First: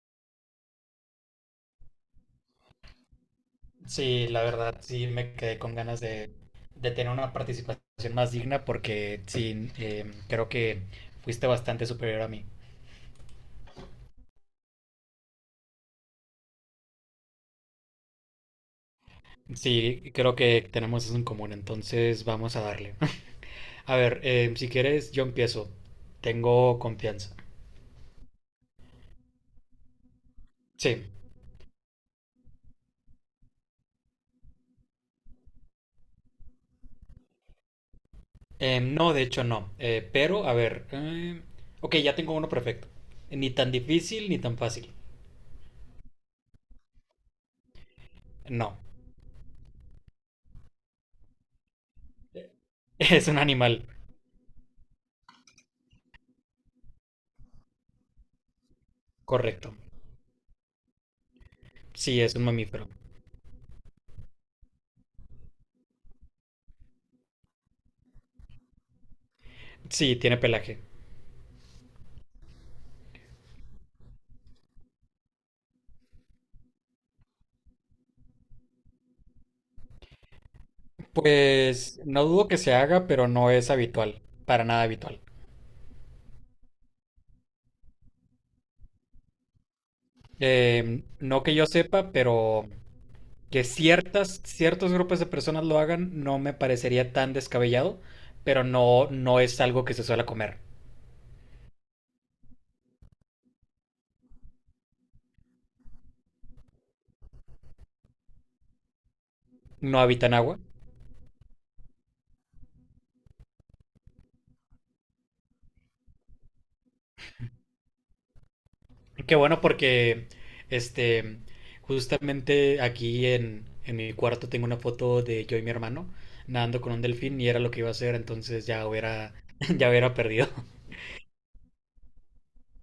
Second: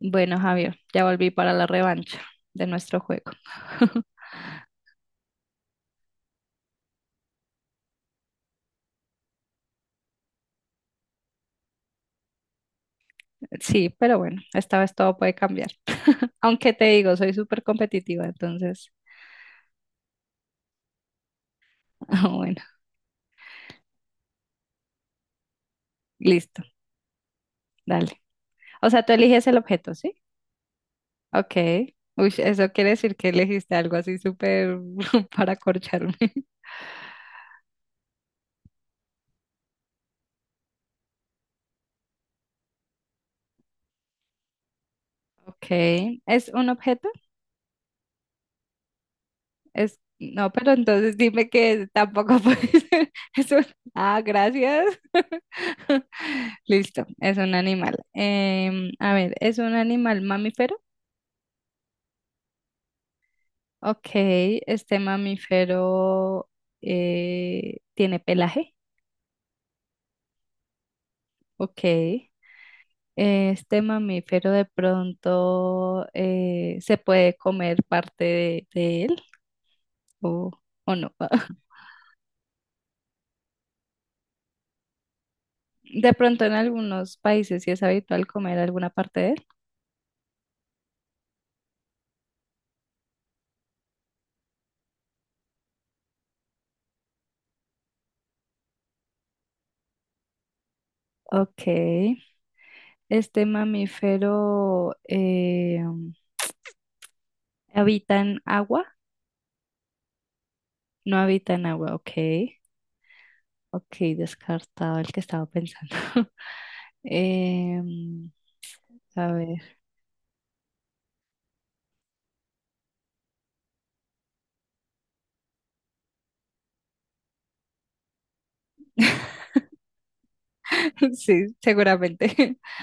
Bueno, Javier, ya volví para la revancha de nuestro juego. Sí, la verdad, sí me quedé con ganas de tener una participación más digna porque sí, creo que fuiste bastante superior a mí. Sí, pero bueno, esta vez todo puede cambiar. Aunque te digo, soy súper competitiva, entonces, Sí, creo que tenemos eso en común, entonces ah, vamos a bueno, darle. A ver, si quieres, yo empiezo. listo, Tengo confianza. dale. O sea, tú eliges el objeto, ¿sí? Sí. Ok. Uy, eso quiere decir que elegiste algo así súper para corcharme. No, de hecho no. Pero, a ver. Ok, ya tengo uno perfecto. Ni tan difícil ni tan fácil. Ok. ¿Es un objeto? No. Es, no, pero entonces dime que tampoco puede ser. Es un animal. Ah, gracias. Listo, es un animal. A ver, ¿es un Correcto. animal mamífero? Sí, es un mamífero. Ok, este mamífero tiene pelaje. Sí, tiene pelaje. Ok. Este mamífero de pronto se puede comer parte de él o, o no. Pues no dudo que se haga, pero no es habitual, para nada habitual. De pronto en algunos países sí es habitual comer alguna parte de él. No que yo sepa, pero que ciertos grupos de personas lo hagan no me parecería tan descabellado, pero no, no es algo que se suele comer. Ok. Este mamífero habita en agua. No habitan agua. No habita en agua, ok. Ok, descartado el que estaba pensando. Em, a Qué bueno ver. porque, este, justamente aquí en mi cuarto tengo una foto de yo y mi hermano nadando con un delfín y era lo que iba a hacer, entonces ya hubiera, ya hubiera perdido. Sí, seguramente.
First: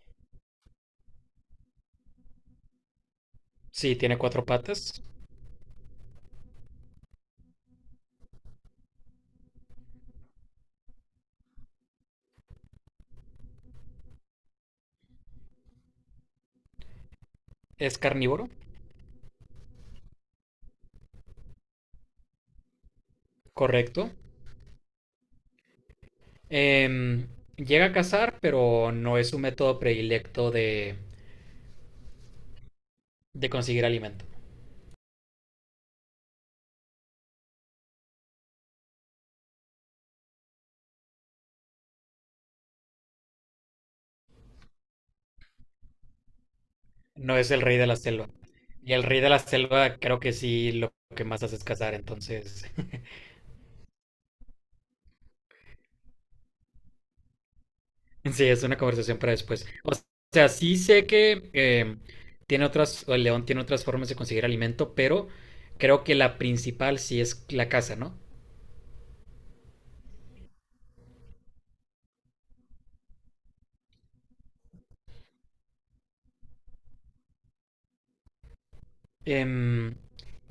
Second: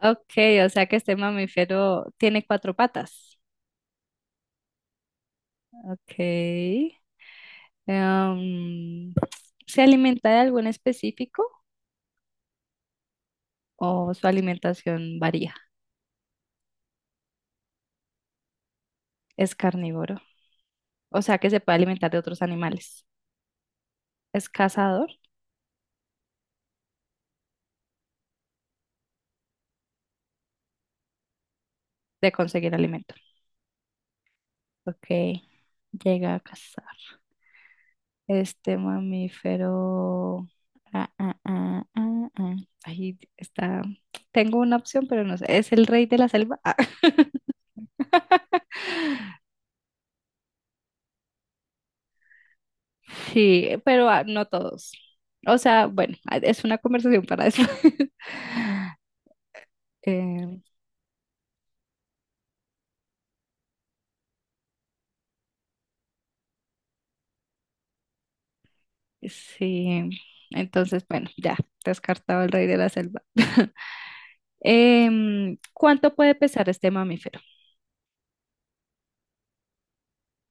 Ok, o sea que este mamífero tiene cuatro patas. Sí, tiene cuatro patas, Ok. Em, ¿Se alimenta de algún específico o su alimentación varía? es carnívoro. Es carnívoro. O sea que se puede alimentar de otros animales. Correcto. Es cazador. Em, Llega a cazar, pero no es su método predilecto De conseguir alimento. de conseguir alimento. Ok, llega a cazar. Este mamífero. Ah, ah, ah, ah, ah. Ahí está. Tengo una opción, pero no sé. ¿Es el rey de la selva? Ah, No es el rey de la selva. Y el rey de la selva creo que sí, lo que más hace es cazar, entonces sí, pero ah, no todos. O sea, bueno, ah, es una conversación para eso. sí, es una conversación para después. O sea, Em, sí sé que tiene otras, o el león tiene otras formas de conseguir alimento, pero creo que la principal sí es la caza, ¿no? sí, entonces, bueno, ya, descartado el rey de la selva. ¿Cuánto puede pesar este mamífero? Em,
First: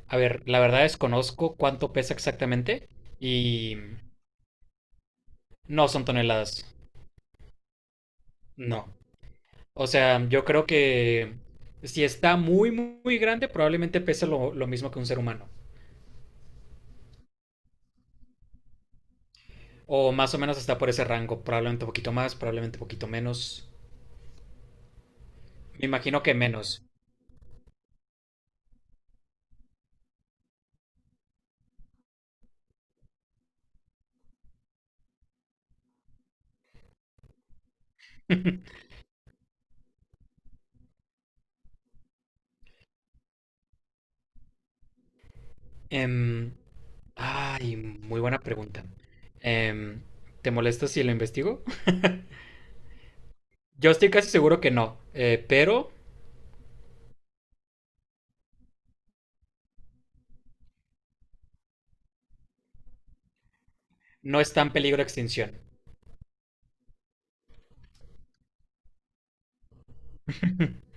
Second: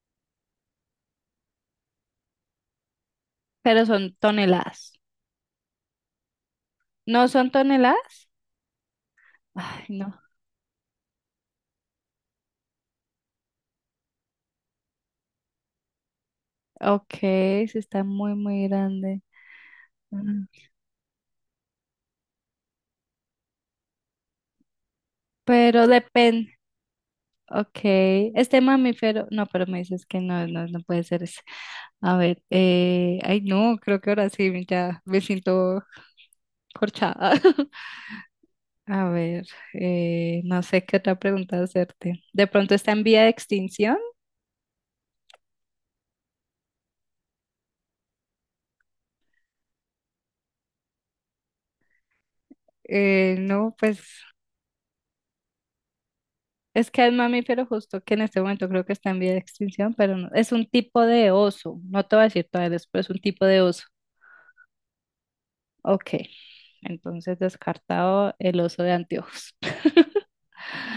a ver, la verdad desconozco cuánto pesa exactamente y Pero son toneladas. no son toneladas. ¿No son toneladas? No. Ay, O no. sea, yo creo que si está muy, muy, muy grande, probablemente pese lo mismo que un ser humano. Ok, sí está muy, muy grande. O más o Mm. menos está por ese rango. Probablemente un poquito más, probablemente un poquito menos. Me Pero imagino que depende. menos. Ok, este mamífero. No, pero me dices que no, no, no puede ser ese. A ver, ay, no, creo que ahora sí, ya me siento corchada. A ver, no sé qué otra pregunta hacerte. ¿De pronto está en vía de extinción? Em, ay, muy buena pregunta. Em, ¿te molesta si lo investigo? No, Yo pues estoy casi seguro que no, pero es que el mamífero justo que en este momento creo que está en vía de extinción, pero no, es un tipo de oso. No te voy a decir todavía después, es un tipo de oso. no está en peligro de extinción. Ok, entonces descartado el oso de anteojos.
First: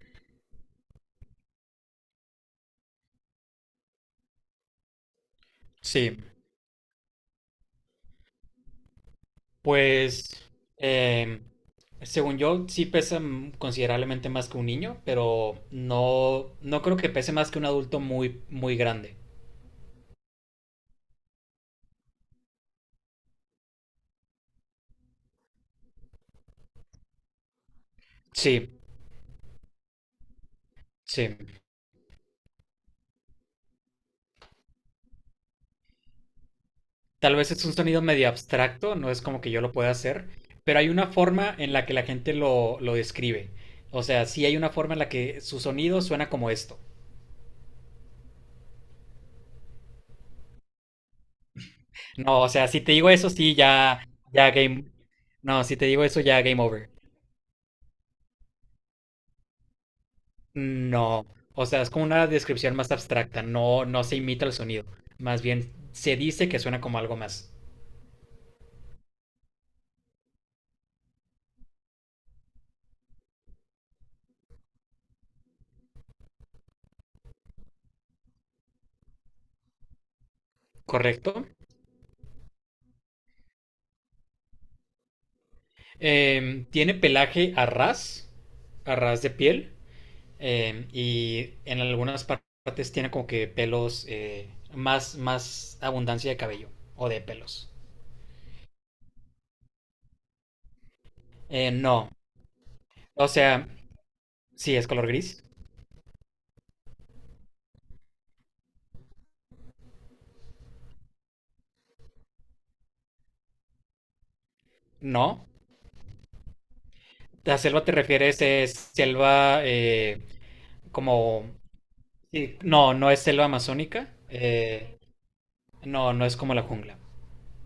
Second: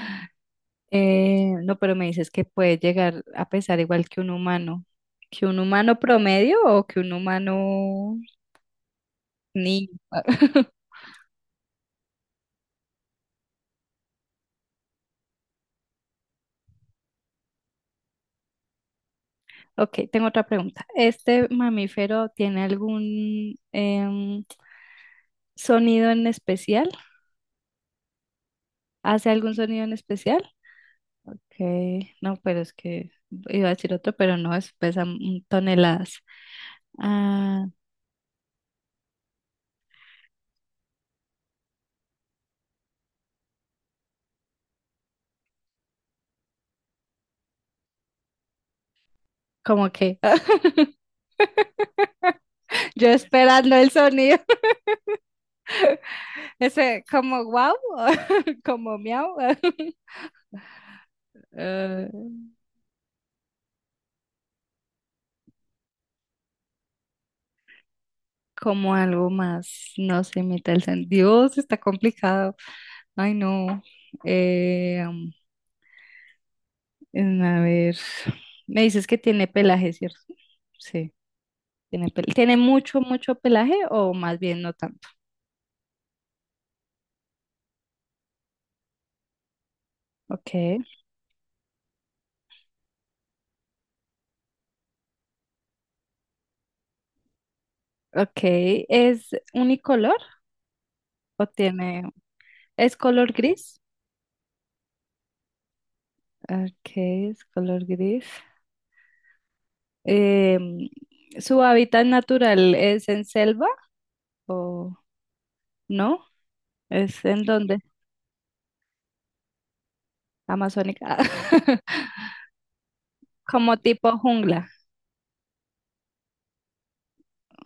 No, pero me dices que puede llegar a pesar igual que un humano. ¿Que un humano Sí. promedio o que un humano niño? Pues, eh, según yo, sí pesa mm, considerablemente más que un niño, pero no, no creo que pese más que un adulto muy, muy grande. Ok, tengo otra pregunta. ¿Este mamífero tiene algún sonido en especial? Sí, ¿Hace algún sonido en especial? sí. Ok, no, pero es que iba a decir otro, pero no, es pesa mm, toneladas. Tal vez es Ah, un sonido medio abstracto, no es como que yo lo pueda hacer, pero hay una forma en la que la gente lo describe. O sea, sí hay una forma en la que su sonido suena como esto. como que No, o sea, si te yo digo eso, sí, esperando el ya, sonido. ya game. No, si te digo eso, ya game over. Ese como wow, como miau, No, o sea, es como eh, una descripción más abstracta, no, no se imita el sonido, más bien se dice que suena como algo más, como algo más, no se imita el sentido. Dios, está complicado. Ay, no. Eh, mm, a ver, me dices que tiene pelaje, ¿cierto? Sí, ¿correcto? ¿Tiene mucho, mucho pelaje o más bien no tanto? Em, tiene pelaje a ras de piel, Ok, y en algunas partes tiene como que pelos, más, más abundancia de cabello o de pelos. ok. ¿Es unicolor o tiene, No, es o color sea, gris? sí, es color gris, Ok, es color gris. Em, ¿Su hábitat natural es en selva o no. no? ¿Es en La dónde? selva te refieres, es selva Amazónica. como sí, no, no es selva Como amazónica. tipo jungla. No, no es como la jungla.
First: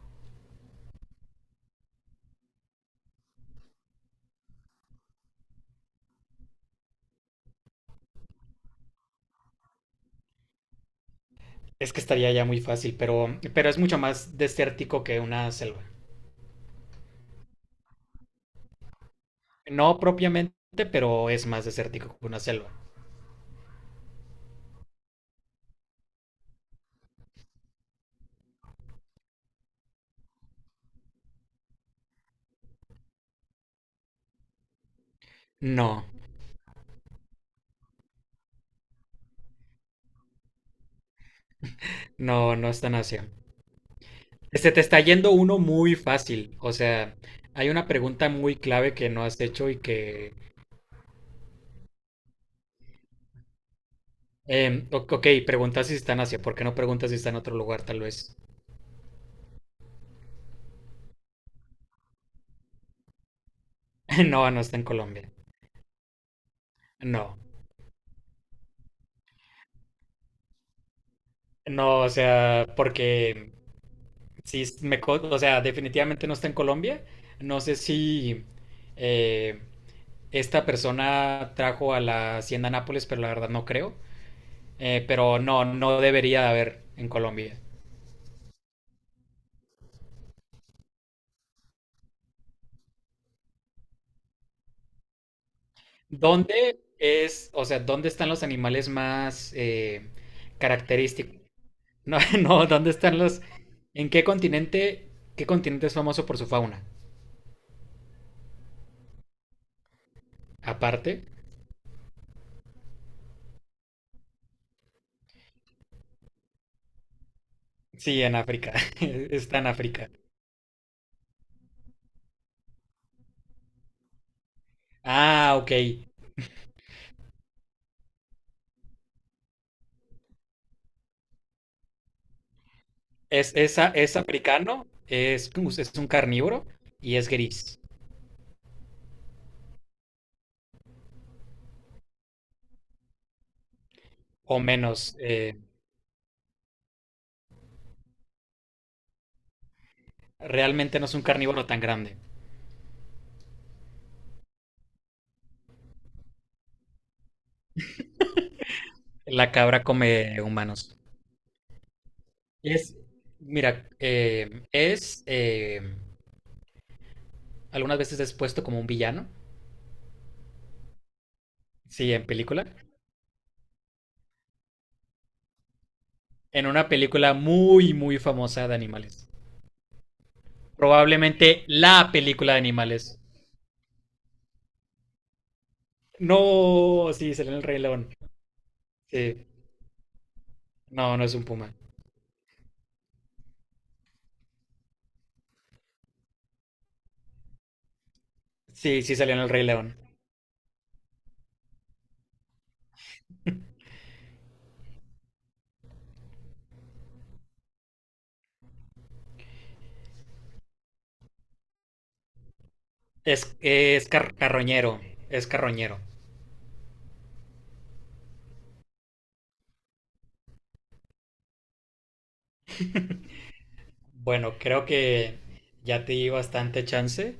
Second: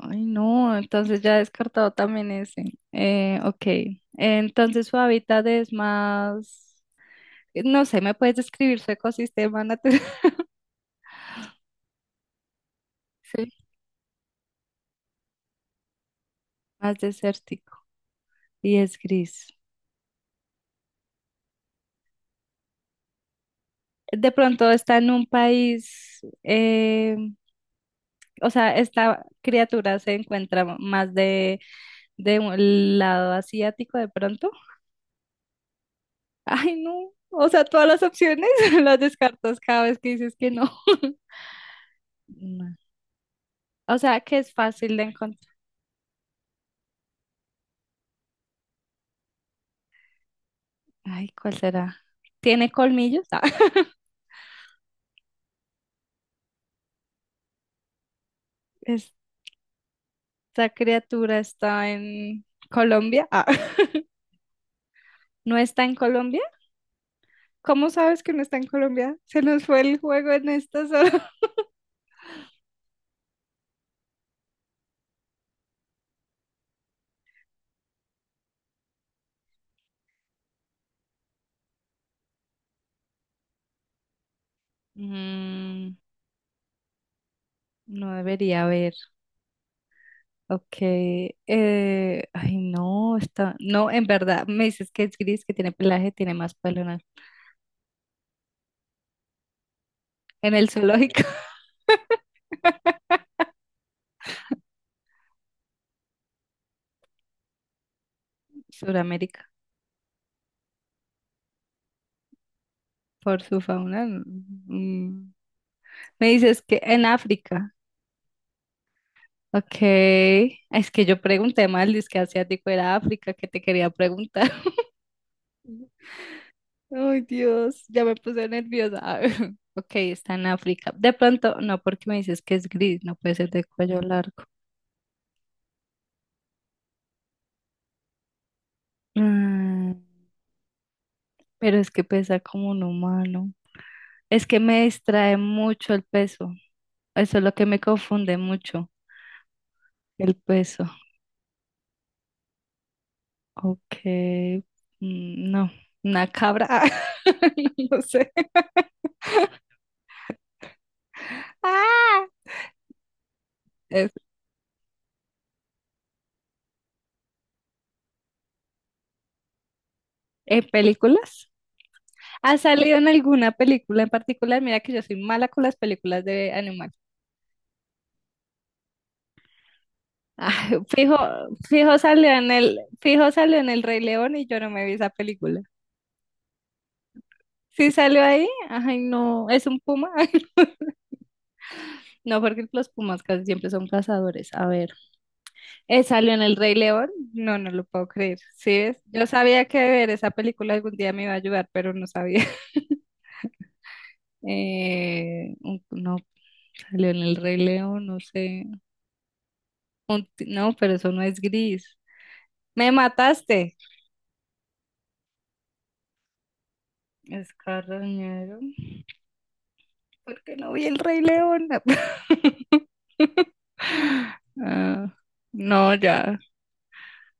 Ay, no, entonces ya he descartado también ese. Ok, entonces su hábitat es más, no sé, ¿me puedes describir su ecosistema natural? Es que estaría ya muy fácil, Sí. pero es mucho más desértico que una selva. Más desértico y es gris. No propiamente, pero es más desértico que una selva. De pronto está en un país, o sea, esta criatura se encuentra más de del lado asiático de pronto. No, Ay, no. O sea, todas las opciones las descartas cada vez que dices que no. no, no No. es tan Asia. O sea, que es Se te fácil está de yendo encontrar. uno muy fácil. O sea, hay una pregunta muy clave que no has hecho y que... Ay, ¿cuál será? ¿Tiene colmillos? Ah, ok, preguntas si está en Asia. ¿Por qué no preguntas si está en otro lugar, tal vez? esta criatura está en Colombia. Ah, No, no está en Colombia. ¿no está en Colombia? No. ¿Cómo sabes que no está en Colombia? Se nos fue el juego en esta zona. No, o sea, porque sí, o sea, definitivamente no está en Colombia. No sé si eh, esta persona trajo a la hacienda Nápoles, pero la verdad no creo. Pero no, Mm, no debería de haber en Colombia. no debería haber. Ok, ay no, está, no, en verdad, me dices que es gris, que tiene pelaje, tiene más ¿Dónde pelo es, o sea, dónde están los animales más en el zoológico, característicos? No, no, ¿dónde están los, en qué continente es famoso por su fauna? Suramérica, Aparte, por su fauna. Mm. Me dices que en África, sí, en África. Está en ok, África. es que yo pregunté mal, dice que asiático era África, que te quería preguntar. Ah, ok. Ay Dios, ya me puse nerviosa. Ok, está en África. De pronto, no, porque me dices que es gris, no puede ser de cuello Es largo. africano, es un carnívoro y es gris, Mm, pero es que pesa como un humano. Es que o me menos. distrae mucho el peso. Eso es lo que me confunde mucho, el peso. Realmente no es un carnívoro tan grande. Ok, mm, no, una cabra. No sé. La cabra come humanos. Ah, Es, mira, es- es algunas veces es puesto como un villano, ¿en películas? sí, en ¿Ha película, salido en alguna película en particular? Mira que yo soy mala con las películas de en una animales. película muy, muy famosa de animales. Ay, fijo, Probablemente fijo la salió en película de el, animales. fijo salió en el Rey León y yo no me vi esa película. No, sí, salió en El Rey Sí León. salió ahí. Ay, Sí, no, es un puma. no, no es un puma. No, porque los pumas casi siempre son cazadores. A ver, salió en El Rey León. No, no lo puedo creer. ¿Sí ves? Sí, sí Yo salió en El Rey sabía que León. ver esa película algún día me iba a ayudar, pero no sabía. No, salió en El Rey León, no sé. No, pero eso no es gris. Me mataste. Es carroñero, es carroñero. Es carroñero. ¿Por qué no vi El Rey León? Bueno, creo Ah, que no, ya te di ya. bastante chance.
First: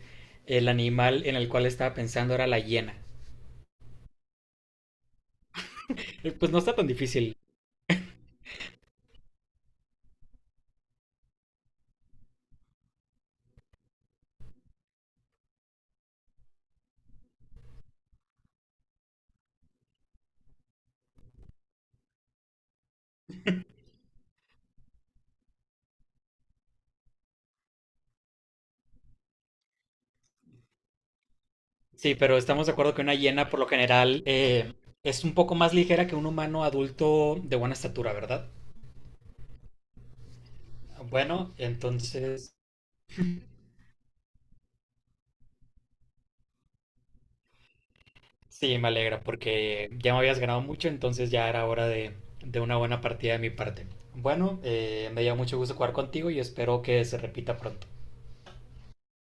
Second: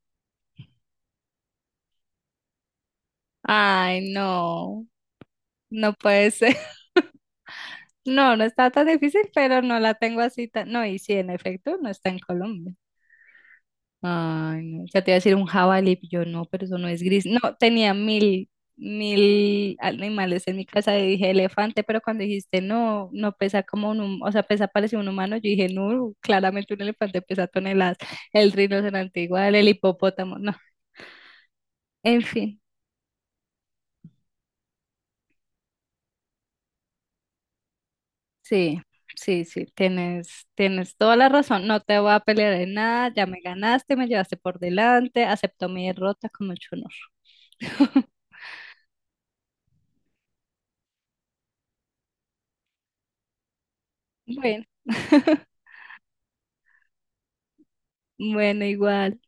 El animal en el cual estaba pensando era la hiena. Ay, no. No puede Pues ser. no está tan difícil. No, no está tan difícil, pero no la tengo así tan... No, y sí, en efecto, no está en Colombia. Ay, no. Ya te iba a decir un jabalí, pero yo no, pero eso no es gris. No, tenía mil, mil animales en mi casa y dije elefante, pero cuando dijiste no, no pesa como un, o sea, pesa parecido a un humano, yo dije no, claramente un elefante pesa toneladas. El rinoceronte igual, el hipopótamo, no. Sí, En pero fin. estamos de acuerdo que una hiena por lo general es un poco más ligera que un humano adulto de buena estatura, ¿verdad? Sí, sí, sí, tienes, tienes toda la Bueno, razón. No te voy a pelear entonces en nada, ya me ganaste, me llevaste por delante, acepto mi derrota con mucho honor. sí, me alegra porque ya me habías ganado mucho, entonces ya era hora de una buena partida de mi parte. Bueno, Bueno, me dio mucho gusto jugar contigo y espero que se repita pronto. bueno, igual.